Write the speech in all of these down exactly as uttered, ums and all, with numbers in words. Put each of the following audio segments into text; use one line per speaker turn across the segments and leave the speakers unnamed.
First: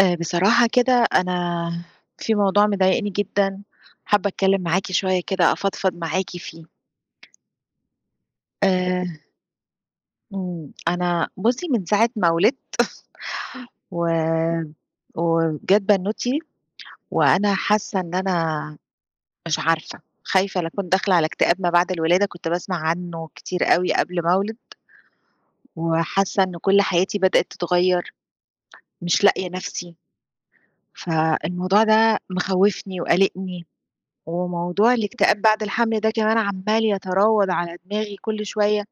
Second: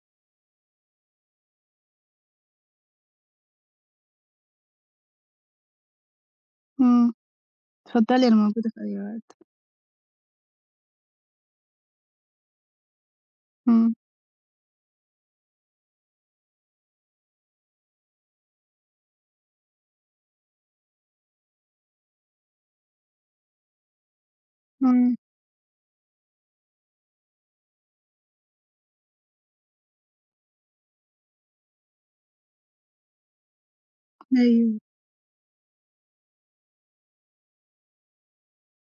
آآ بصراحة كده أنا في موضوع مضايقني جدًا، حابة أتكلّم معاكِ شوية كده أفضفض معاكِ فيه.
إمم، اتفضلي أنا موجودة في أي
آآ
وقت.
إمم، أنا بُصّي من ساعة ما ولدت
إمم.
و وجات بنوتي وأنا حاسة إن أنا مش عارفة، خايفة لا أكون داخلة على اكتئاب ما بعد الولادة، كنت باسمع عنّه كتير أوي قبل ما أولد،
إمم.
وحاسة إن كل حياتي بدأت تتغيّر، مش لاقية نَفْسي، فالموضوع ده مخوّفني وقالقني.
أيوه.
وموضوع الاكتئاب بعد الحمل ده كمان عمّال يتراود على دماغي كل شوية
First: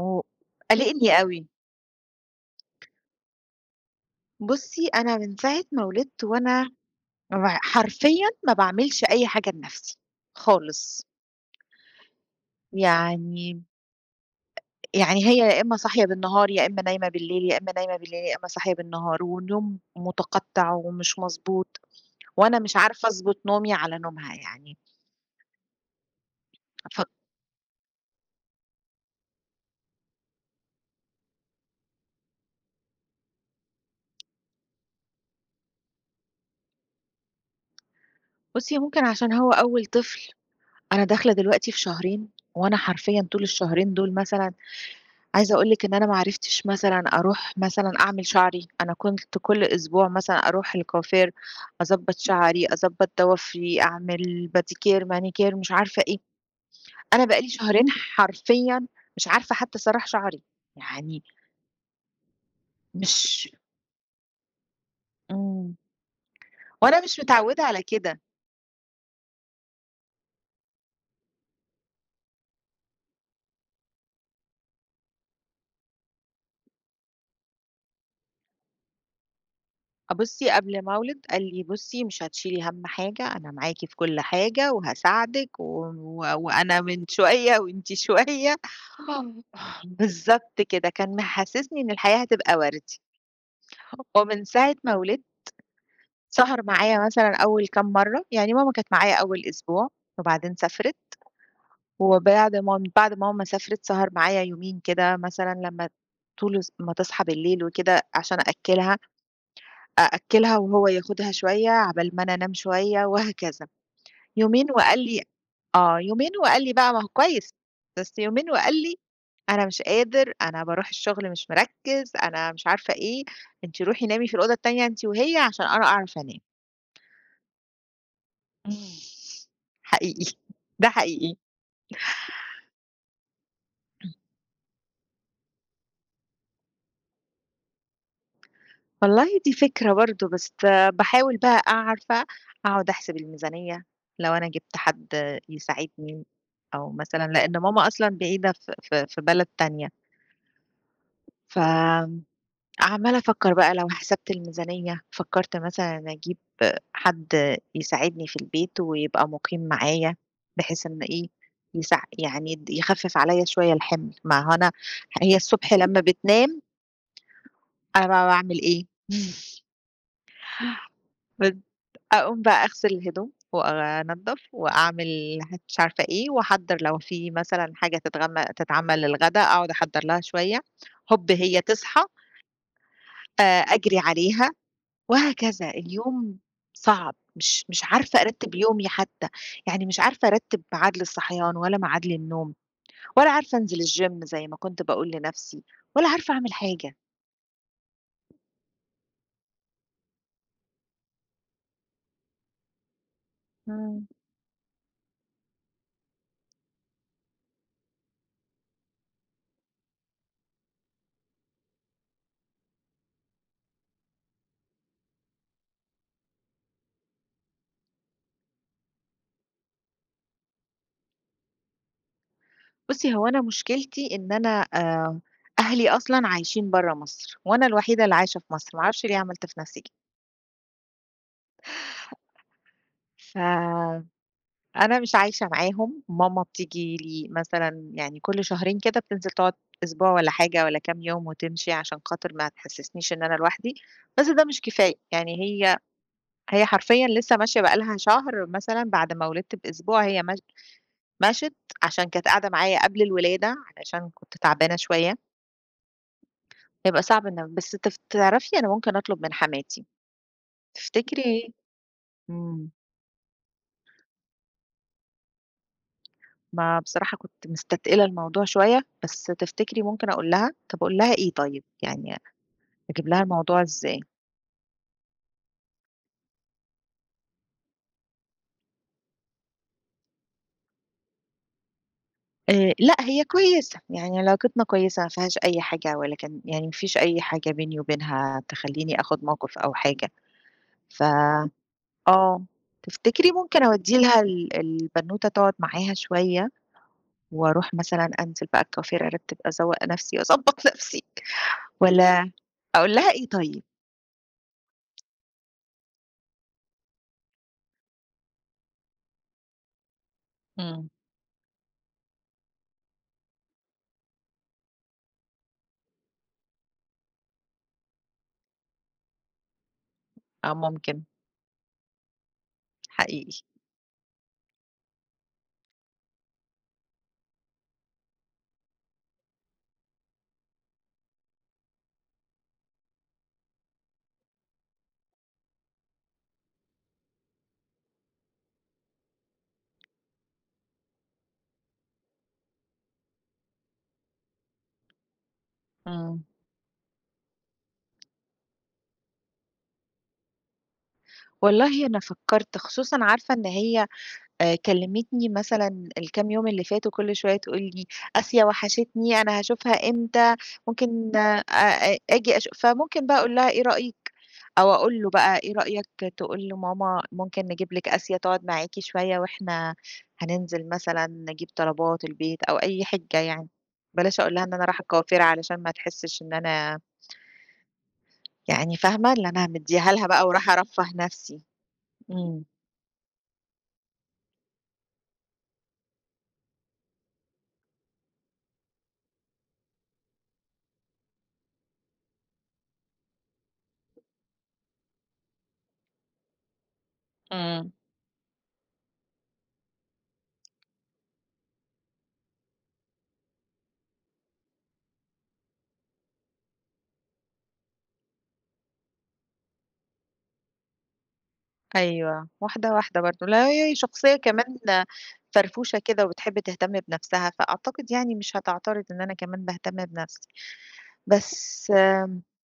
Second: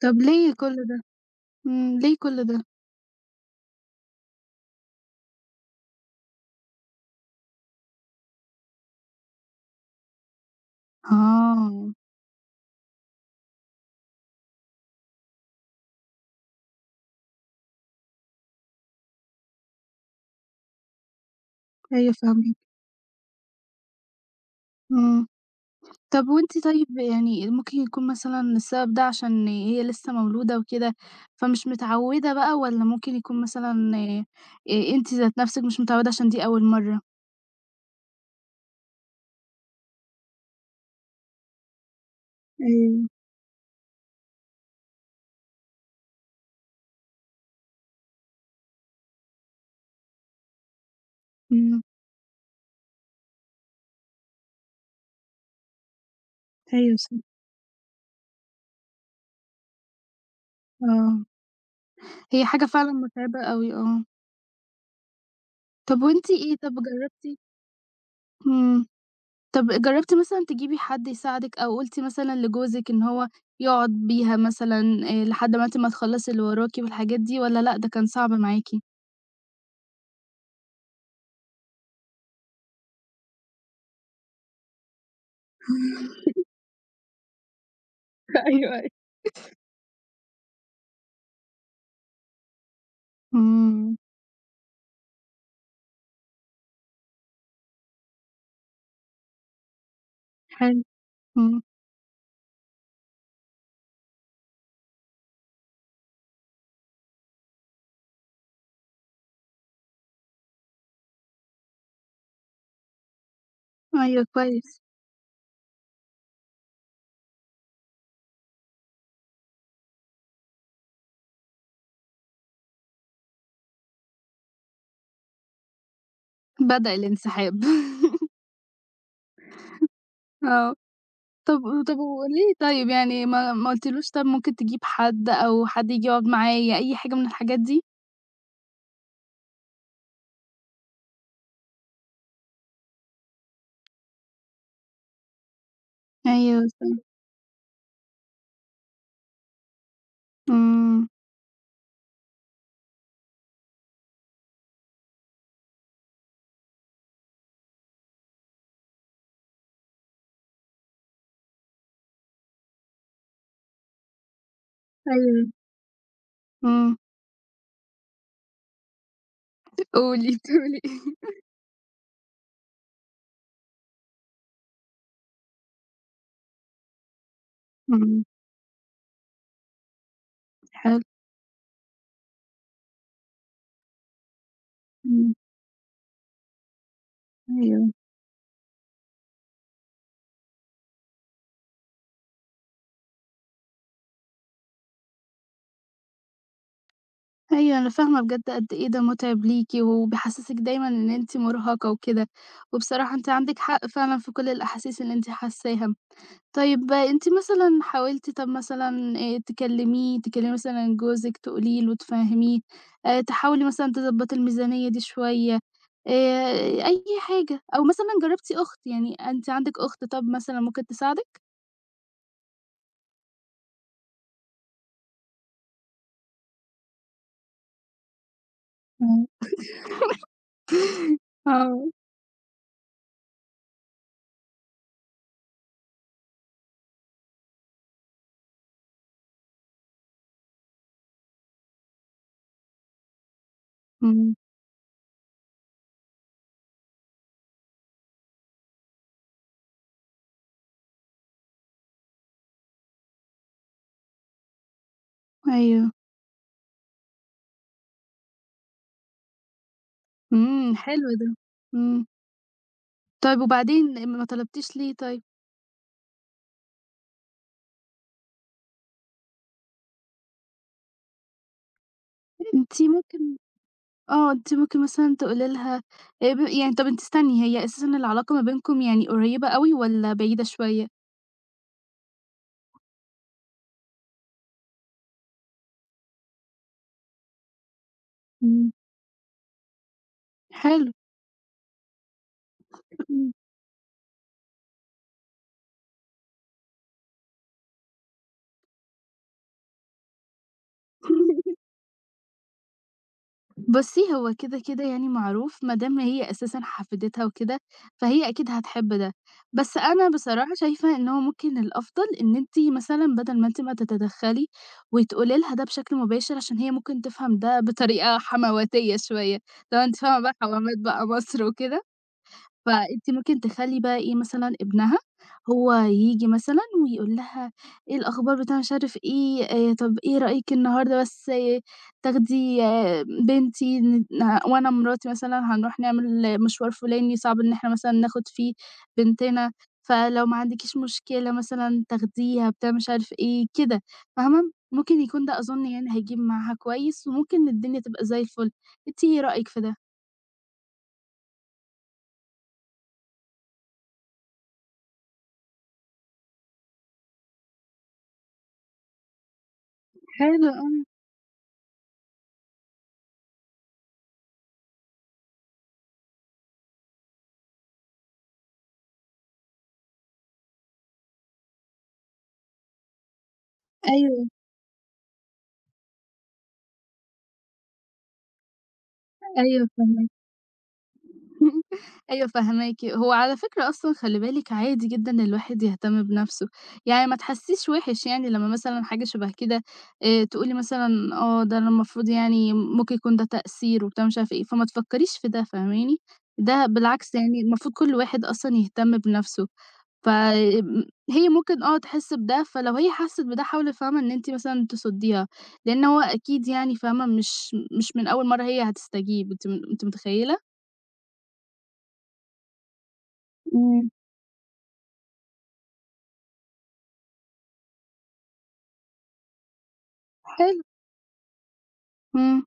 طب ليه كل ده؟
أوي.
إمم، ليه كل ده؟
بُصّي، أنا من ساعة ما ولدت وأنا ع حرفيًا ما باعملش أي حاجة لنفسي خالص.
آه.
يعني يعني هي يا إمّا صاحية بالنهار، يا إمّا نايمة بالليل، يا إمّا نايمة بالليل، يا إمّا صاحية بالنهار، ونوم متقطّع ومش مضبوط،
أيوه فاهماكِ.
وأنا مش عارفة أضبط نومي على نومها يعني.
إمم. طب وأنتِ طيب
ف
يعني ممكن يكون مثلًا السبب ده عشان هي لسه مولودة وكده، فمش متعودة بقى والّا ممكن يكون مثلًا آآ أنتِ ذات نفسِك مش متعودة عشان دي أول مرة؟
بُصّي، ممكن عشان هو أول طفل أنا داخلة دلوقتي في شهرين، وأنا
أيوه.
حرفيًا طول الشهرين دول مثلًا عايزة أقول لِك إن أنا ما عرفتش مثلًا أروح مثلًا أعمل شعري، أنا كنت كل أسبوع مثلًا أروح الكوافير،
إمم.
أضبّط شعري، أضبّط ضوافري، أعمل باديكير، مانيكير، مش عارفة إيه،
أيوه صح.
أنا بقى لي شهرين حرفيًا مش عارفة حتى أسرّح شعري، يعني
آه. هي حاجة فعلًا متعبة
مش
أوي، آه.
إمم،
طب وأنتِ إيه طب
وأنا مش
جربتِ.
متعودة على كده.
إمم. طب جرّبتِ مثلًا تجيبي حد يساعدِك أو قُلتِ مثلًا لجوزِك إن هو يقعد بيها مثلًا آآ لحد ما أنتِ ما تخلّصي اللي وراكِ والحاجات دي والّا لأ، ده كان صعب معاكِ؟
بُصّي قبل ما أولد قال لي: "بُصّي مش هتشيلي هَم حاجة، أنا معاكِ في كل حاجة وهاساعدِك و و وأنا من شوية وأنتِ شوية."
أيوه، أيوه.
بالضبط كده، كان محسسني إن الحياة هتبقى وردي،
إمم.
ومن ساعة ما ولدت سهر معايا مثلًا أول كام مرّة، يعني ماما كانت معايا أول أسبوع وبعدين
حلو.
سافرت،
إمم.
وبعد ما بعد ما ماما سافرت سهر معايا يومين كده مثلًا لمّا طول الس ما تصحى بالليل وكده عشان أأكّلها. أأكّلها وهو ياخدها شوية، عقبال ما أنا أنام شوية وهكذا.
أيوه
يومين
كويس.
وقال لي آه، يومين وقال لي بقى ما هو كويس، بس يومين وقال لي: "أنا مش قادر، أنا باروح الشغل مش مركّز، أنا مش عارفة إيه، أنتِ روحي نامي في الأوضة التانية أنتِ وهي عشان أنا أعرف أنام."
بدأ الانسحاب.
إمم. حقيقي،
آه.
ده حقيقي.
طب طب وليه طيب يعني ما ما قُلتيلوش طب ممكن تجيب حد أو حد ييجي يقعد معايا أي حاجة من الحاجات دي؟
والله دي فكرة برضه، بس باحاول بقى عارفة، أقعد أحسب الميزانية، لو أنا جِبت حد يساعدني
أيوه
أو
صح.
مثلًا لإن ماما أصلًا بعيدة في في في بلد تانية،
إمم.
فعمّالة أفكّر بقى لو حسبت الميزانية، فكّرت مثلًا أجيب حد يساعدني في البيت ويبقى مُقيم معايا، بحيث إن إيه، يساع يعني د يخفِّف عليّا شوية الحِمل، ما هو أنا هي
أيوه.
الصبح لمّا بتنام
إمم.
أنا بقى باعمل إيه،
قولي بتقولي إيه؟
أقوم بقى أغسل الهدوم، وأنضّف، وأعمل ه مش عارفة إيه، وأحضّر لو في مثلًا حاجة
إمم.
تتغم تتعمل للغدا، أقعد أحضّر لها شوية،
حلو.
هوب هي تصحى، آآ أجري عليها،
إمم.
وهكذا. اليوم صعب، مش مش
أيوه.
عارفة أرتّب يومي حتى، يعني مش عارفة أرتّب ميعاد للصحيان، ولا ميعاد للنوم، ولا عارفة أنزل الgym زي ما كنت باقول لنفسي، ولا عارفة أعمل حاجة.
أيوه، أنا فاهمة بجد قد إيه ده مُتعِب ليكِ، وبيحسّسِك دايمًا إن أنتِ مُرهَقة وكده، وبصراحة أنتِ عندِك حق
إمم.
فعلًا في كل الأحاسيس اللي أنتِ حاسّاها. طيب أنتِ مثلًا حاولتِ طَب مثلًا آآ تكلّميه، تكلّمي مثلًا جوزِك تقولي له، تفهّميه، آآ تحاولي مثلًا تضبّطي الميزانية دي شوية، آآ أي حاجة، أو مثلًا جرّبتِ أخت، يعني أنتِ عندِك أخت طَب مثلًا ممكن تساعدِك؟
بُصّي، هو أنا مشكلتي إن أنا آآ أهلي أصلًا عايشين برّه مصر، وأنا الوحيدة اللي عايشة في مصر، ما أعرفش ليه
إمم،
عملت في نفسي كده.
آه.
فأنا مش عايشة معاهم، ماما بتيجي لي مثلًا يعني كل شهرين كده بتنزل تقعد أسبوع والّا حاجة والّا كام يوم وتمشي عشان خاطر ما تحسسنيش إن أنا لوحدي، بس
إمم.
ده مش كفاية، يعني هي هي حرفيًا لسه ماشية بقى لها شهر مثلًا بعد ما ولدت بأسبوع هي مش مشت عشان كانت قاعدة معايا قبل الولادة، علشان كنت تعبانة شوية.
أيوه.
هيبقى صعب إن بس تف تعرفي أنا ممكن أطلب من حماتي،
إمم. حلو ده.
تفتكري
إمم.
إمم،
طيب وبعدين ما طلبتيش ليه طيب؟
ما بصراحة كنت مستتقلة الموضوع شوية، بس تفتكري ممكن أقول لها؟ طب أقول لها إيه طيب، يعني
أنتِ
أجيب لها
ممكن.
الموضوع إزاي؟
آه، أنتِ ممكن مثلًا تقولي لها آآ، ب يعني طب أنتِ استني هي أساسًا العلاقة ما بينكم يعني قريبة أوي والّا بعيدة شوية؟
آآ، لأ هي كويسة، يعني علاقتنا كويسة ما فيهاش أي حاجة ولكن يعني ما فيش أي حاجة بيني وبينها
إمم.
تخلّيني آخد موقف أو حاجة،
حلو.
ف آه، تفتكري ممكن أودّي لها ال البنوتة تقعد معاها شوية، وأروح مثلًا أنزل بقى الكافيه أرتب أزوّق نفسي، أضبّط نفسي والّا أقول لها إيه طيب؟
بُصّي، هو كده، كده يعني معروف ما دام هي أساسًا حفيدتها وكده، فهي أكيد هتحب ده. بس أنا بصراحة
إمم.
شايفة إن هو ممكن الأفضل إن أنتِ مثلًا بدل ما أنتِ ما تتدخّلي وتقولي لها ده بشكل مباشر عشان هي ممكن تفهم ده بطريقة حمواتية شوية، لو أنتِ فاهمة بقى
آه
حمامات
ممكن.
بقى مصر وكده، فأنتِ ممكن
حقيقي.
تخلّي بقى إيه مثلًا ابنها هو ييجي مثلًا ويقول لها إيه الأخبار بتاع مش عارف إيه، آآ طب إيه رأيِك النهارده بس آه تاخدي آه بنتي ن ن- وأنا مراتي مثلًا هنروح نعمل مشوار فلاني صعب إن إحنا مثلًا ناخد فيه بنتنا، فلو ما عندكيش مشكلة مثلًا تاخديها بتاع مش عارف إيه كده، فاهمة؟ ممكن يكون ده أظن يعني هيجيب
إمم.
معاها كويس، وممكن الدنيا تبقى زي الفل، أنتِ إيه رأيِك في ده؟
والله أنا فكّرت خصوصًا عارفة إن هي آآ كلّمتني مثلًا الكام يوم اللي فاتوا كل شوية تقول لي: "آسيا وحشتني، أنا هاشوفها إمتى،
حلو، آه.
ممكن أ أ آجي أشو" فممكن بقى أقول لها إيه رأيِك أو أقول له بقى إيه رأيك تقول لماما ممكن نجيب لِك آسيا تقعد معاكِ شوية وإحنا هننزل مثلًا نجيب طلبات البيت أو أي حِجة يعني، بلاش
أيوه.
أقول لها إن أنا رايحة القاهرة علشان ما تحسّش إن أنا يعني فاهمة، اللي أنا
أيوه
مدّياها لها
فاهماكِ.
بقى ورايحة أرفّه نَفْسي.
أيوه
إمم.
فاهماكِ، هو على فكرة أصلًا خلّي بالِك عادي جدًا إن الواحد يهتم بنَفْسه، يعني ما تحسّيش وِحِش يعني لمّا مثلًا حاجة شبه كده آآ تقولي مثلًا آه، ده أنا المفروض يعني ممكن يكون ده تقصير وبتاع مش عارفة إيه، فما تفكّريش في ده فاهماني، ده بالعكس يعني
إمم.
المفروض كل واحد أصلًا يهتم بنَفْسه، ف آمم هي ممكن آه تحِس بده، فلو هي حَسِّت بده حاولي فاهمة إن أنتِ مثلًا تصُدّيها، لإن هو أكيد يعني فاهمة مش مش من أول مرّة هي هتستجيب أنتِ م أنتِ متخيّلة؟
أيوه، واحدة، واحدة برضه. لا هي
إمم.
شخصية كمان فرفوشة كده وبتحب تهتم بنَفْسها، فأعتقد يعني مش هتعترض إن أنا كمان باهتم بنَفْسي.
حلو،
بس
إمم.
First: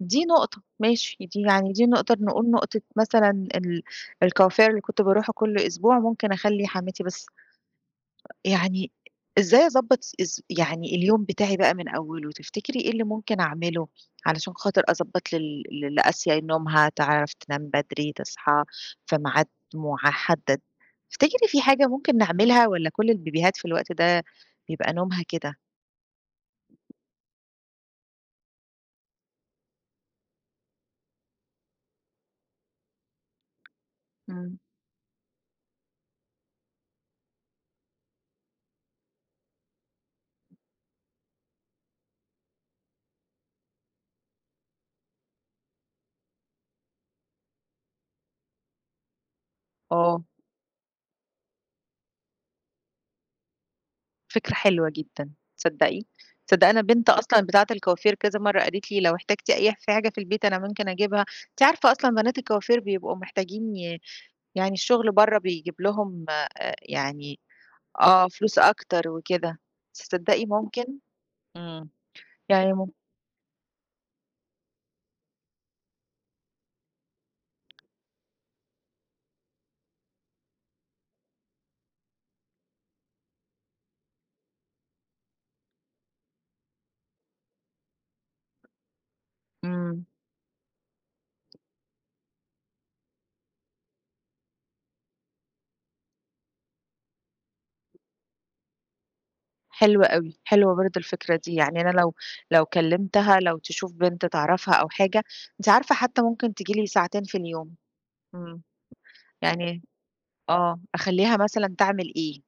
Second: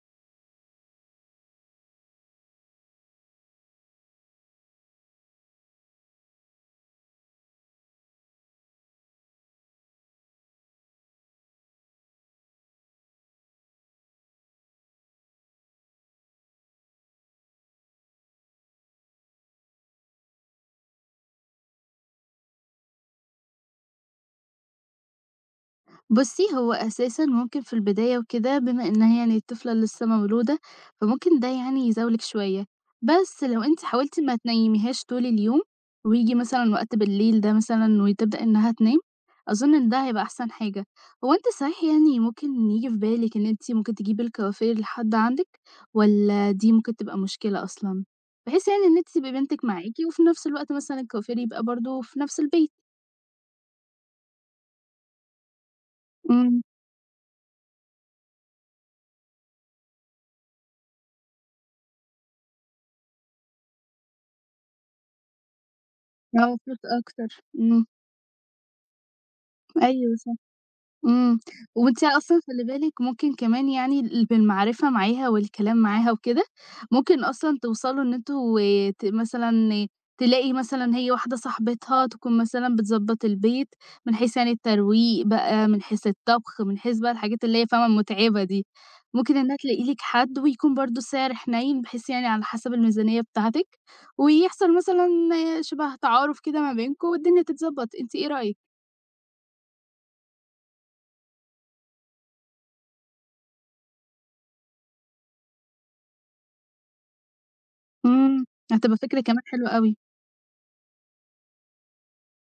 دي نقطة ماشي، دي يعني دي نقدر نقول نقطة مثلًا ال الكوافير اللي كنت باروحه كل أسبوع ممكن أخلّي حماتي بس يعني إزاي أضبّط إز يعني اليوم بتاعي بقى من أوّله، تفتكري إيه اللي ممكن أعمله علشان خاطر أضبّط لل ل لآسيا نومها، تعرف تنام بدري، تصحى في ميعاد محدد، تفتكري في حاجة ممكن نعملها والّا كل البيبيهات في الوقت ده بيبقى نومها كده؟
بُصّي، هو أساسًا ممكن في البداية وكده بما إنها يعني الطفلة لسه مولودة، فممكن ده يعني يزاولِك شوية، بس لو أنتِ حاولتِ ما
إمم.
تنيّميهاش طول اليوم وييجي مثلًا وقت بالليل ده مثلًا وتبدأ إنها تنام، أظن إن ده هيبقى أحسن حاجة. هو أنتِ صحيح يعني ممكن ييجي في بالِك إن أنتِ ممكن تجيبي الكوافير لحد عندِك والّا دي ممكن تبقى مشكلة أصلًا؟ بحيث يعني إن أنتِ تبقي بنتِك معاكِ وفي
آه،
نفس الوقت مثلًا الكوافير يبقى برضه في نفس البيت.
فكرة حلوة جدًا، تصدّقي،
إمم.
تصدّقي أنا بنت أصلًا بتاعة الكوافير كذا مرّة قالت لي لو احتجتِ أي ف حاجة في البيت أنا ممكن أجيبها، أنتِ عارفة أصلًا بنات الكوافير بيبقوا محتاجين ي يعني الشغل برّه بيجيب لهم
آه،
آآ
فلوس
يعني
أكتر، إمم.
آه، فلوس أكتر وكده،
أيوه صح.
تصدّقي ممكن؟
إمم،
إمم.
وأنتِ أصلًا خلّي
يعني مم
بالِك ممكن كمان يعني ال بالمعرفة معاها والكلام معاها وكده، ممكن أصلًا توصلوا إن أنتم ت مثلًا تلاقي مثلًا هي واحدة صاحبتها تكون مثلًا بتضبّط البيت، من حيث يعني الترويق بقى، من حيث الطبخ، من حيث بقى الحاجات اللي هي فاهمة المُتعبة دي، ممكن إنها تلاقي لِك
إمم،
حد ويكون برضه سعر حنين بحيث يعني على حسب الميزانية بتاعتِك، ويحصل مثلًا آه، شبه تعارُف كده ما بينكم والدنيا تتضبّط، أنتِ إيه رأيك؟
حلو أوي، حلوة برضه الفكرة دي، يعني أنا لو لو كلّمتها لو تشوف بنت تعرفها أو حاجة، أنتِ عارفة حتى ممكن تيجي لي ساعتين في اليوم،
إمم.
إمم.
هتبقى فكرة كمان حلوة
يعني
أوي.
آه، أخلّيها مثلًا تعمل إيه؟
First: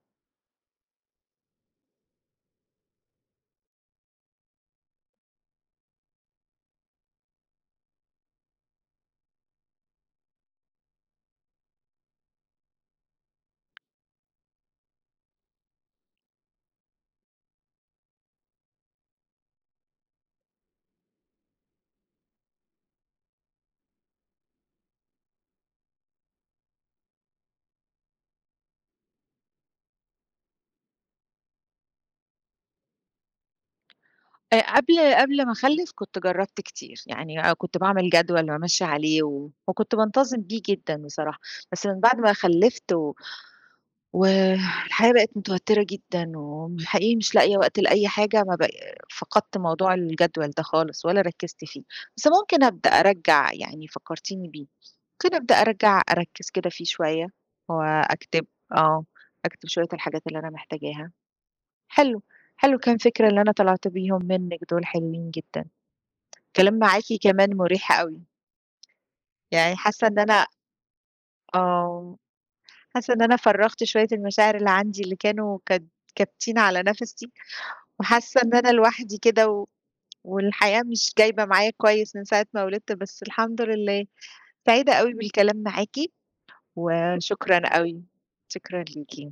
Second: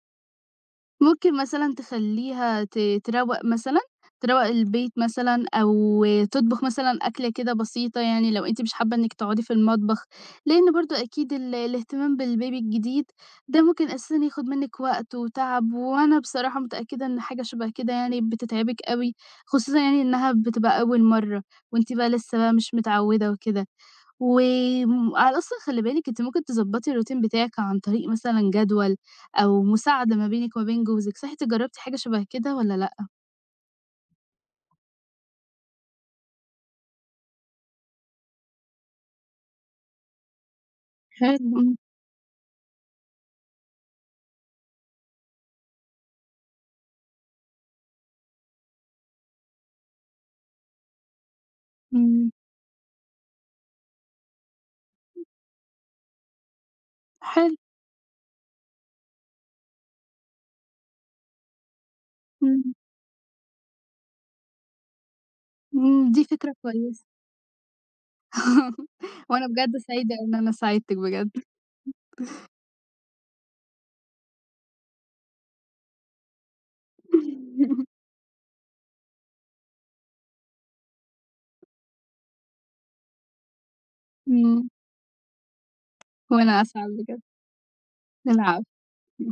ممكن مثلًا تخلّيها ت تروّق مثلًا، تروّق البيت مثلًا أو تطبخ مثلًا أكلة كده بسيطة يعني لو أنتِ مش حابة إنِّك تقعدي في المطبخ، لإن برضه أكيد ال الاهتمام بالبيبي الجديد ده ممكن أساسًا ياخُد منِّك وقت وتعب، وأنا بصراحة متأكدة إن حاجة شبه كده يعني بتتعبِك أوي، خصوصًا يعني إنها بتبقى أول مرّة وأنتِ بقى لسه بقى مش متعوّدة وكده. وآمم على أصلًا خلّي بالِك أنتِ ممكن تضبّطي الروتين بتاعِك عن طريق مثلًا جدول أو مساعدة ما بينِك وما بين جوزِك، صح أنتِ جرّبتِ حاجة شبه كده والّا لأ؟
آآ قبل قبل ما أخلّف كنت جرّبت كتير، يعني آه، كنت باعمل جدول وأمشّي عليه و وكنت بانتظم بيه جدًا
حلو.
بصراحة،
إمم،
بس من بعد ما خلّفت و والحياة بقت متوترة جدًا، وحقيقي مش لاقية وقت لأي حاجة، ما بق فقدت موضوع الجدول ده خالص ولا ركّزت فيه، بس
إمم.
ممكن أبدأ أرجّع يعني فكّرتيني بيه، ممكن أبدأ أرجّع أركّز كده فيه شوية
حلو.
وأكتب آه، أكتب شوية الحاجات اللي أنا محتاجاها. حلو،
إمم،
حلو كام فكرة اللي أنا طلعت بيهم منِّك دول حلوين جدًا.
إمم. دي فكرة
الكلام
كويسة.
معاكِ كمان مُريح أوي،
وأنا بجد
يعني حاسة
سعيدة
إن
إن
أنا
أنا ساعدتِك بجد.
آه، حاسة إن أنا فرّغت شوية المشاعر اللي عندي اللي كانوا كد كابتين على نَفَسي. وحاسة إن أنا لوحدي كده و والحياة مش جايبة معايا كويس من ساعة ما ولدت، بس الحمد لله.
إمم،
سعيدة أوي بالكلام معاكِ،
وأنا أسعد بجد،
وشكرًا أوي،
العفو.
شكرًا ليكِ.